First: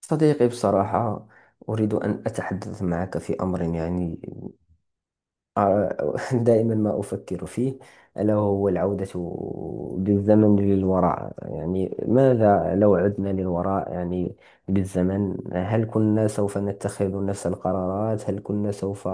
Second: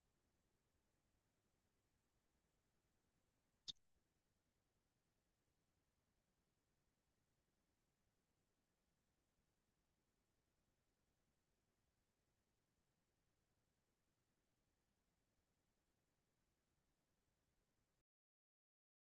صديقي بصراحة، أريد أن أتحدث معك في أمر يعني دائما ما أفكر فيه، ألا وهو العودة بالزمن للوراء. يعني ماذا لو عدنا للوراء يعني بالزمن، هل كنا سوف نتخذ نفس القرارات؟ هل كنا سوف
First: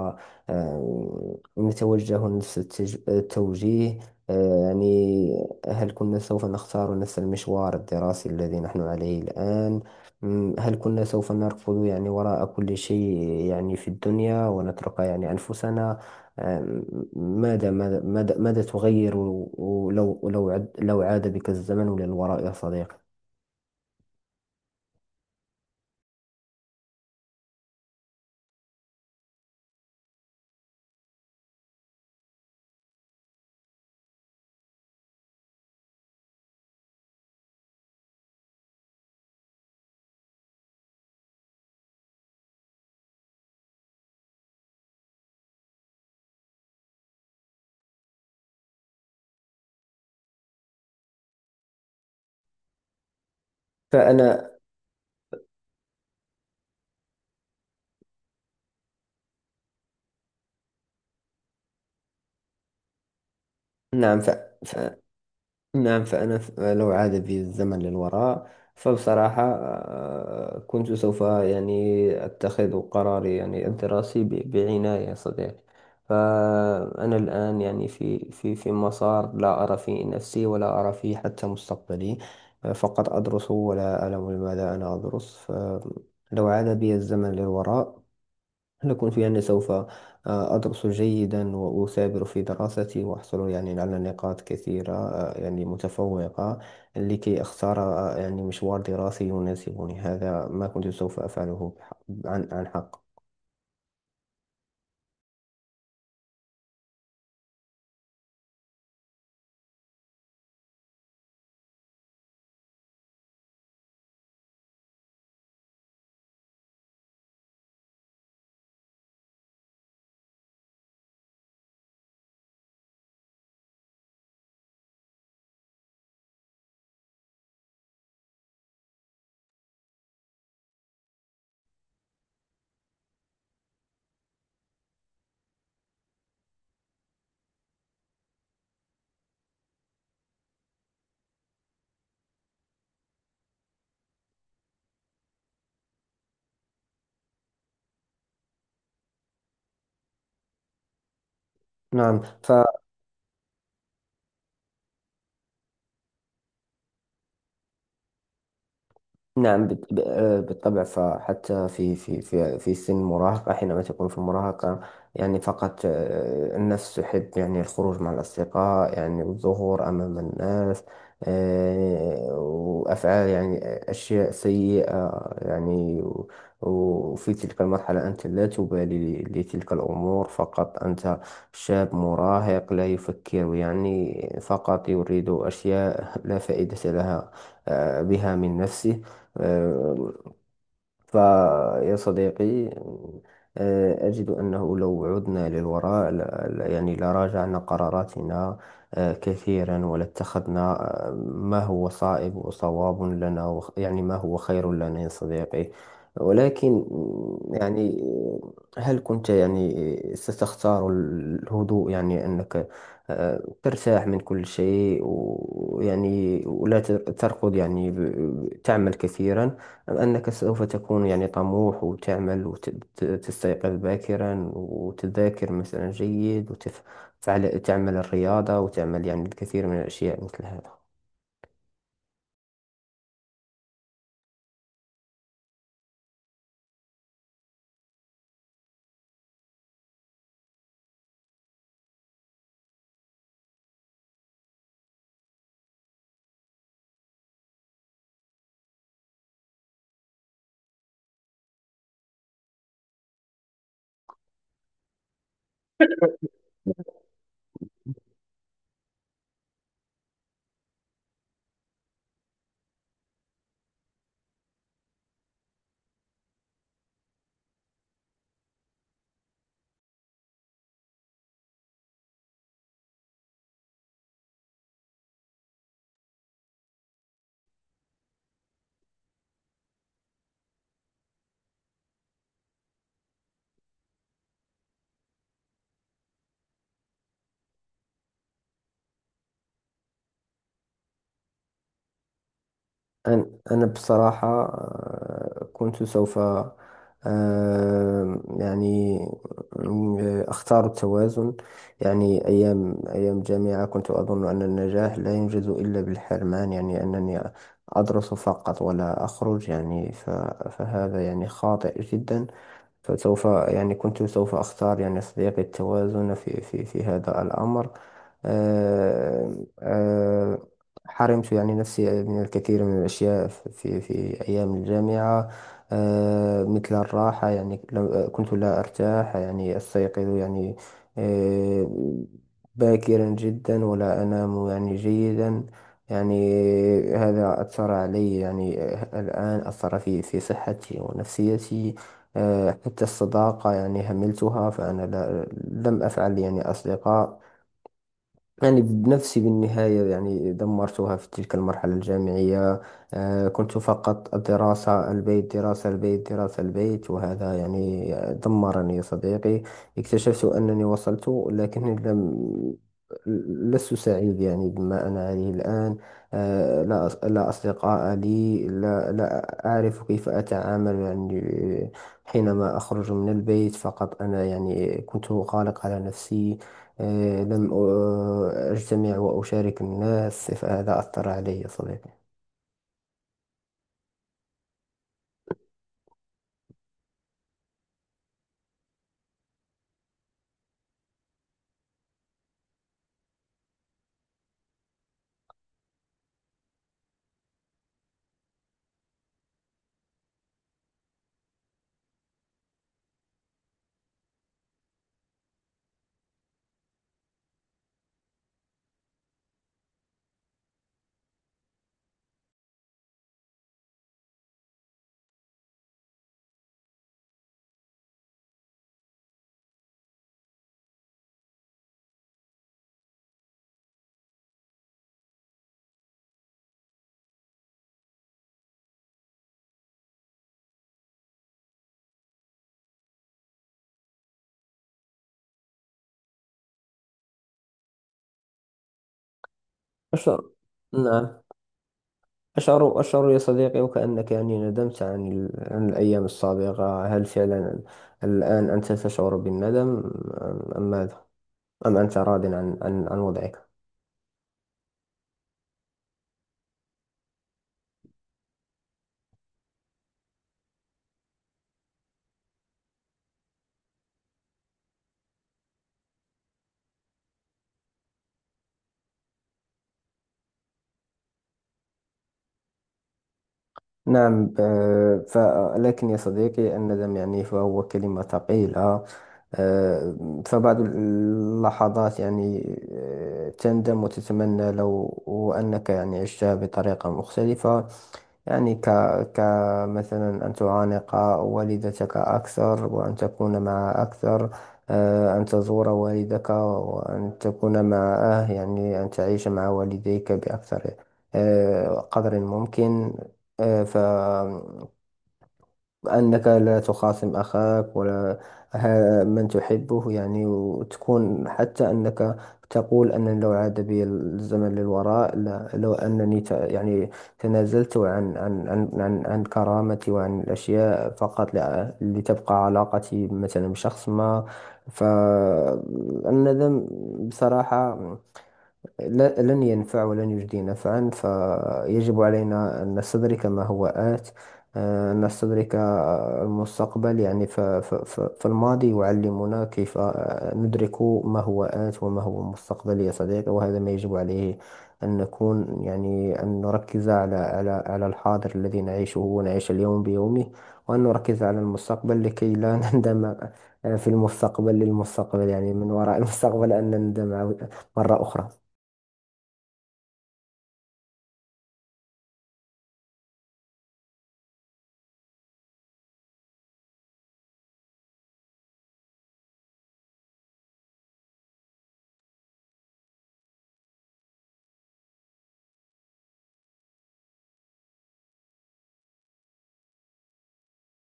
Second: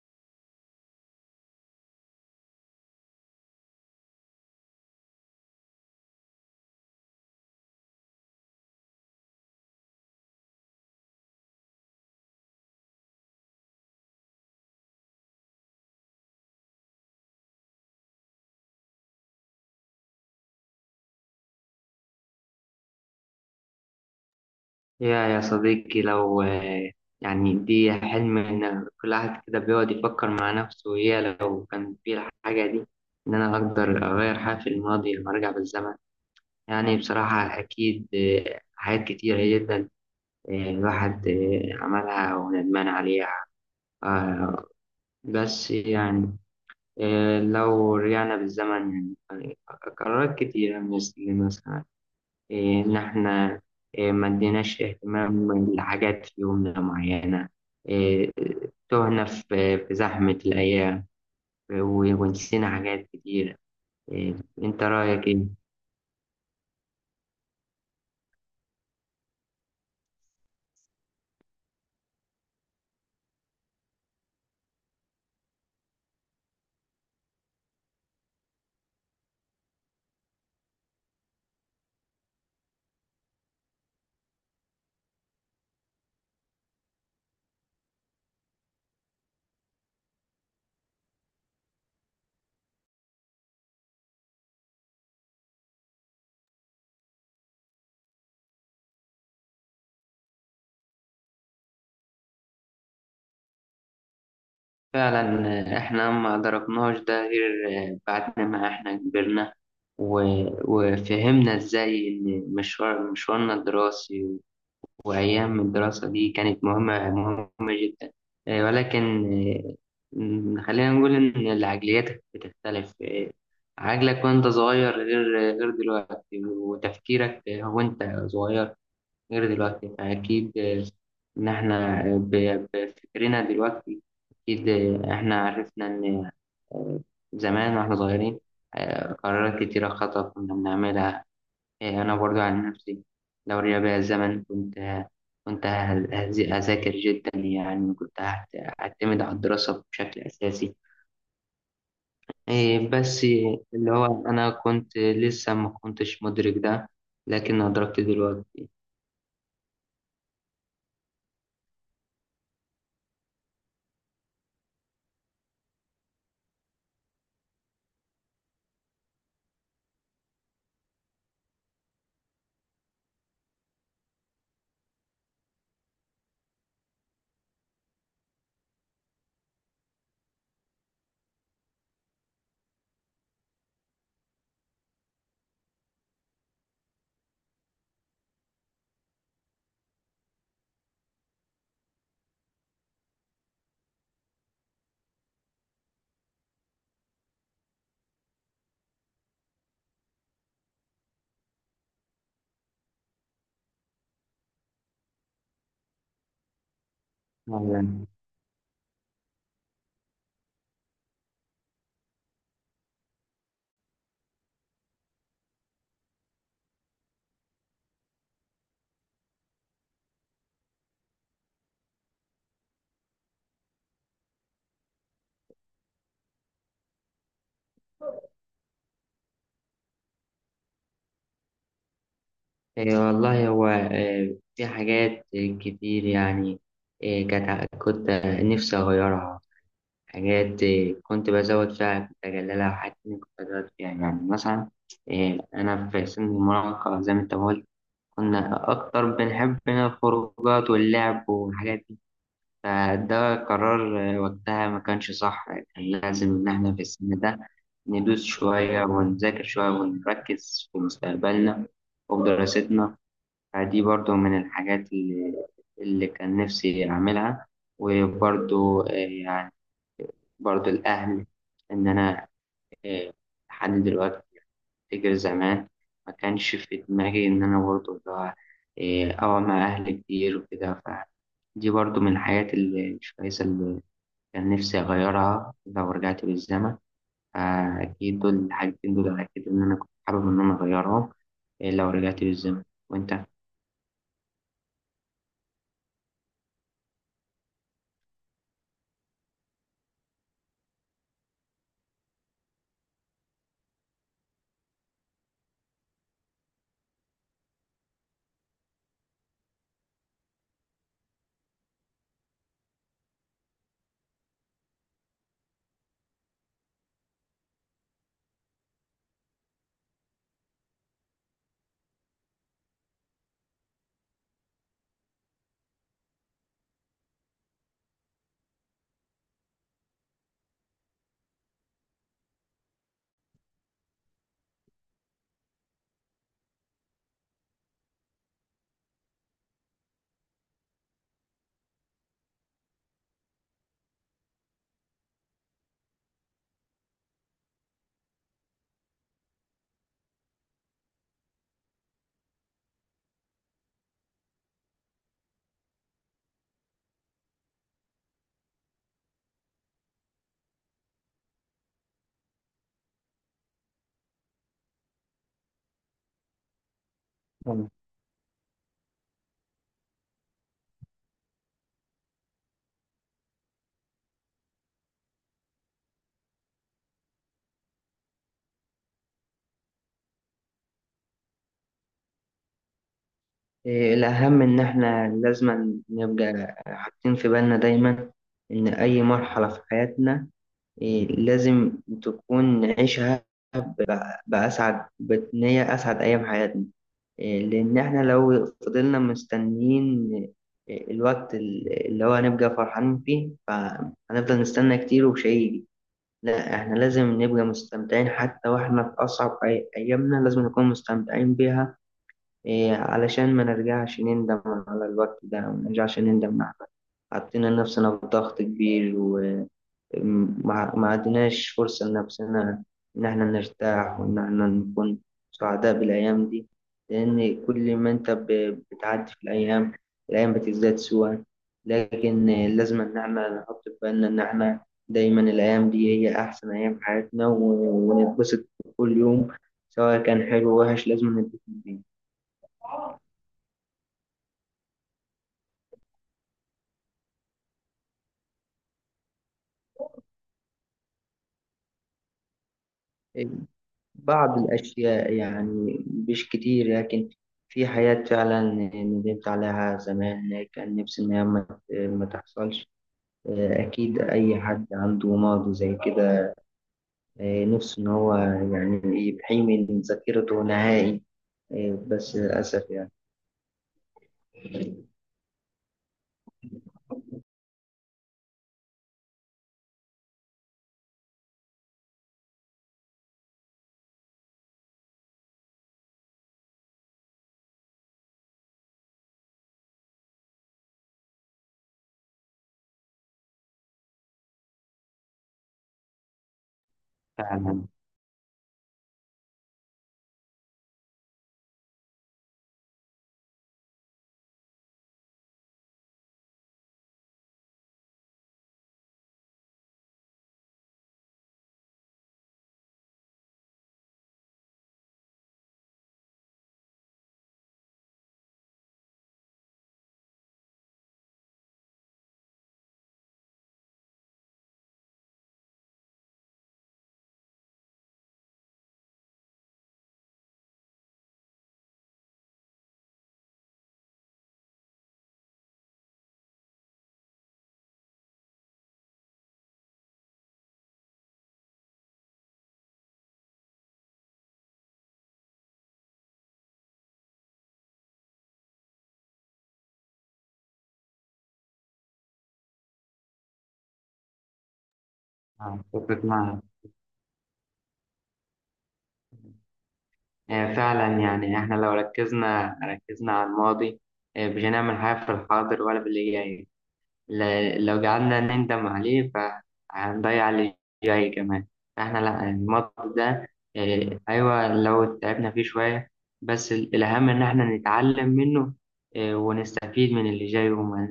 نتوجه نفس التوجيه؟ يعني هل كنا سوف نختار نفس المشوار الدراسي الذي نحن عليه الآن؟ هل كنا سوف نركض يعني وراء كل شيء يعني في الدنيا، ونترك يعني أنفسنا؟ آه، ماذا تغير؟ ولو لو لو عاد بك الزمن للوراء يا صديقي؟ يا صديقي، لو يعني دي حلم، إن كل واحد كده بيقعد يفكر مع نفسه، يا لو كان في الحاجة دي، إن أنا أقدر أغير حاجة في الماضي لما أرجع بالزمن. يعني بصراحة أكيد حاجات كتيرة جدا الواحد عملها وندمان عليها. آه، بس يعني لو رجعنا بالزمن، يعني قرارات كتيرة مثلا إيه، إن إحنا ما فأنا، اديناش اهتمام لحاجات في يومنا معينة. إيه، تهنا في زحمة الأيام ونسينا حاجات كتيرة. نعم. إيه، أنت ف... رأيك إيه؟ نعم، فأنا لو عاد بي الزمن للوراء فبصراحة كنت سوف يعني أتخذ قراري يعني الدراسي بعناية يا صديقي. فأنا الآن يعني في مسار لا أرى فيه نفسي، ولا أرى فيه حتى مستقبلي. فقط أدرس ولا أعلم لماذا أنا أدرس. فلو عاد بي الزمن للوراء نكون في أني سوف أدرس جيدا وأثابر في دراستي، وأحصل يعني على نقاط كثيرة يعني متفوقة، لكي أختار يعني مشوار دراسي يناسبني. هذا ما كنت سوف أفعله عن حق. فعلا. إحنا ما أدركناش ده غير بعد ما إحنا كبرنا و- وفهمنا إزاي إن مشوارنا الدراسي، وأيام الدراسة دي كانت مهمة مهمة جدا. ولكن آه، خلينا نقول إن العقليات بتختلف. عقلك وأنت صغير غير دلوقتي، وتفكيرك وأنت صغير غير دلوقتي. فأكيد إن إحنا بفكرنا دلوقتي أكيد، إحنا عرفنا إن آه، زمان واحنا صغيرين قرارات كتيرة خطأ كنا بنعملها. أنا برضو عن نفسي لو رجع بيا الزمن كنت هذاكر جدا، يعني كنت هعتمد على الدراسة بشكل أساسي. نعم، ف. بس اللي هو أنا كنت لسه ما كنتش مدرك ده، لكن أدركت دلوقتي. نعم، بالطبع. فحتى في سن المراهقة، حينما تكون في المراهقة يعني فقط النفس تحب يعني الخروج مع الأصدقاء يعني والظهور أمام الناس، وأفعال يعني أشياء سيئة يعني وفي تلك المرحلة أنت لا تبالي لتلك الأمور. فقط أنت شاب مراهق لا يفكر يعني، فقط يريد أشياء لا فائدة لها بها من نفسه. آه، فيا صديقي، أجد أنه لو عدنا للوراء يعني لراجعنا قراراتنا كثيرا، ولاتخذنا ما هو صائب وصواب لنا، يعني ما هو خير لنا يا صديقي. ولكن يعني فعلا. هل كنت يعني ستختار الهدوء، يعني أنك ترتاح من كل شيء ويعني ولا تركض يعني تعمل كثيرا؟ أم أنك سوف تكون يعني طموح، وتعمل، وتستيقظ باكرا، وتذاكر مثلا جيد، وتفعل تعمل الرياضة، وتعمل يعني الكثير من الأشياء مثل هذا؟ والله هو في حاجات كتير يعني كانت كنت نفسي أغيرها. حاجات كنت بزود فيها كنت أجللها، وحاجات تانية كنت أزود فيها، يعني مثلا أنا في سن المراهقة زي ما أنت قلت، كنا أكتر بنحب هنا الخروجات واللعب والحاجات دي. فده قرار وقتها ما كانش صح، كان لازم إن إحنا في السن ده ندوس شوية ونذاكر شوية ونركز في مستقبلنا وفي دراستنا. فدي برضو من الحاجات اللي كان نفسي أعملها. وبرضو يعني برضو الأهل، إن أنا آه، لحد دلوقتي أفتكر زمان ما كانش في دماغي إن أنا برضو اللي هو أقعد مع أهلي كتير وكده. فدي برضو من الحاجات اللي مش كويسة، اللي كان نفسي أغيرها لو رجعت بالزمن. فأكيد دول الحاجتين دول أكيد إن أنا كنت حابب إن أنا أغيرهم لو رجعت بالزمن. وأنت؟ أن- أنا بصراحة كنت سوف يعني أختار التوازن. يعني أيام جامعة كنت أظن أن النجاح لا ينجز إلا بالحرمان، يعني أنني أدرس فقط ولا أخرج يعني فهذا يعني خاطئ جدا. فسوف يعني كنت سوف أختار يعني صديقي التوازن في هذا الأمر. آه، آه، حرمت يعني نفسي من الكثير من الأشياء في أيام الجامعة، مثل الراحة. يعني كنت لا أرتاح يعني، أستيقظ يعني آه، باكرا جدا، ولا أنام يعني جيدا يعني. هذا أثر علي يعني الآن، أثر في صحتي ونفسيتي. حتى الصداقة يعني هملتها، فأنا لا لم أفعل يعني أصدقاء يعني بنفسي. بالنهاية يعني دمرتها في تلك المرحلة الجامعية. كنت فقط الدراسة البيت، دراسة البيت، دراسة البيت، وهذا يعني دمرني يا صديقي. اكتشفت أنني وصلت، لكني لم لست سعيد يعني بما أنا عليه الآن. لا لا مم. أصدقاء لي، لا أعرف كيف أتعامل يعني حينما أخرج من البيت. فقط أنا يعني كنت غالق على نفسي، لم أجتمع وأشارك الناس، فهذا أثر علي يا صديقي. الأهم إن إحنا لازم نبقى حاطين في بالنا دايما إن أي مرحلة في حياتنا لازم تكون نعيشها بأسعد، بإن هي أسعد أيام حياتنا. لأن إحنا لو فضلنا مستنيين الوقت اللي هو هنبقى فرحانين فيه، فهنفضل نستنى كتير ومش هيجي. لا، إحنا لازم نبقى مستمتعين حتى وإحنا في أصعب أيامنا، لازم نكون مستمتعين بيها. علشان ما نرجعش نندم على الوقت ده، وما نرجعش نندم على حطينا نفسنا في ضغط كبير، ما عدناش فرصة لنفسنا إن إحنا نرتاح، وإن إحنا نكون سعداء بالأيام دي. لأن كل ما أنت بتعدي في الأيام، الأيام بتزداد سوءا. لكن لازم إن إحنا نحط في بالنا إن إحنا دايما الأيام دي هي أحسن أيام في حياتنا، ونتبسط كل يوم. سواء أشعر، كان حلو أو وحش لازم نعم، نتبسط بيه. أشعر يا صديقي وكأنك يعني ندمت عن عن الأيام السابقة. هل فعلا الآن أنت تشعر بالندم؟ أم ماذا؟ أم أنت راض عن عن وضعك؟ بعض الأشياء يعني مش كتير، لكن في حاجات فعلا ندمت عليها زمان، كان نفسي إن هي ما تحصلش. أكيد أي حد عنده ماضي زي كده نفسه إن هو يعني يحيي من ذاكرته نهائي، بس للأسف يعني. نعم، آه، ف لكن يا صديقي الندم يعني فهو كلمة ثقيلة. آه، فبعض اللحظات يعني تندم وتتمنى لو أنك يعني عشتها بطريقة مختلفة. يعني كمثلا أن تعانق والدتك أكثر، وأن تكون معها أكثر، أن تزور والدك وأن تكون فعلا. معه، يعني أن تعيش مع والديك بأكثر قدر ممكن. آه، فأنك لا تخاصم أخاك، ولا من تحبه يعني، وتكون حتى أنك تقول أن لو عاد بي الزمن للوراء، لا لو أنني يعني تنازلت عن عن كرامتي وعن الأشياء، فقط لتبقى علاقتي مثلا بشخص ما. فالندم بصراحة لن ينفع ولن يجدي نفعا. فيجب علينا أن نستدرك ما هو آت، أن نستدرك المستقبل. يعني فالماضي يعلمنا كيف ندرك ما هو آت وما هو المستقبل يا صديقي. وهذا ما يجب عليه أن نكون يعني، أن نركز على الحاضر الذي نعيشه، ونعيش اليوم بيومه، وأن نركز على المستقبل لكي لا نندم في المستقبل، للمستقبل، يعني من وراء أتفق معك. المستقبل أن نندم مرة أخرى. فعلا، يعني إحنا لو ركزنا على الماضي، مش هنعمل حاجة في الحاضر ولا في اللي جاي. لو قعدنا نندم عليه فهنضيع اللي جاي كمان. احنا لا، الماتش ده ايوه لو تعبنا فيه شوية، بس الأهم إن احنا نتعلم منه. ونستفيد من اللي جاي، وما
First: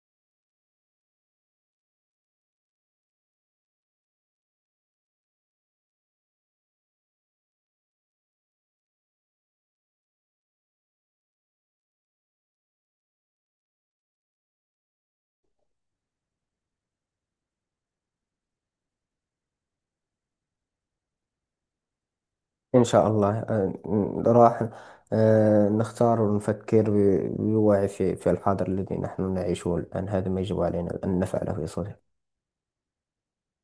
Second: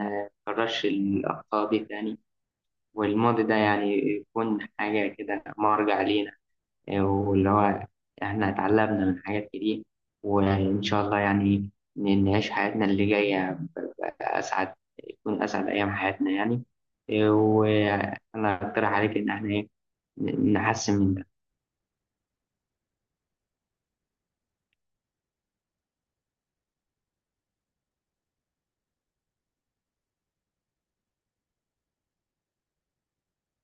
نكررش الأخطاء دي تاني. والماضي ده يعني يكون حاجة كده مرجع لينا، واللي هو احنا اتعلمنا من حاجات كتير. وان شاء الله يعني نعيش حياتنا اللي جايه اسعد، تكون اسعد ايام حياتنا يعني. وانا اقترح عليك ان احنا نحسن من ده إن شاء الله راح نختار ونفكر بوعي في الحاضر الذي نحن نعيشه الآن. هذا ما يجب علينا أن نفعله يا صديقي.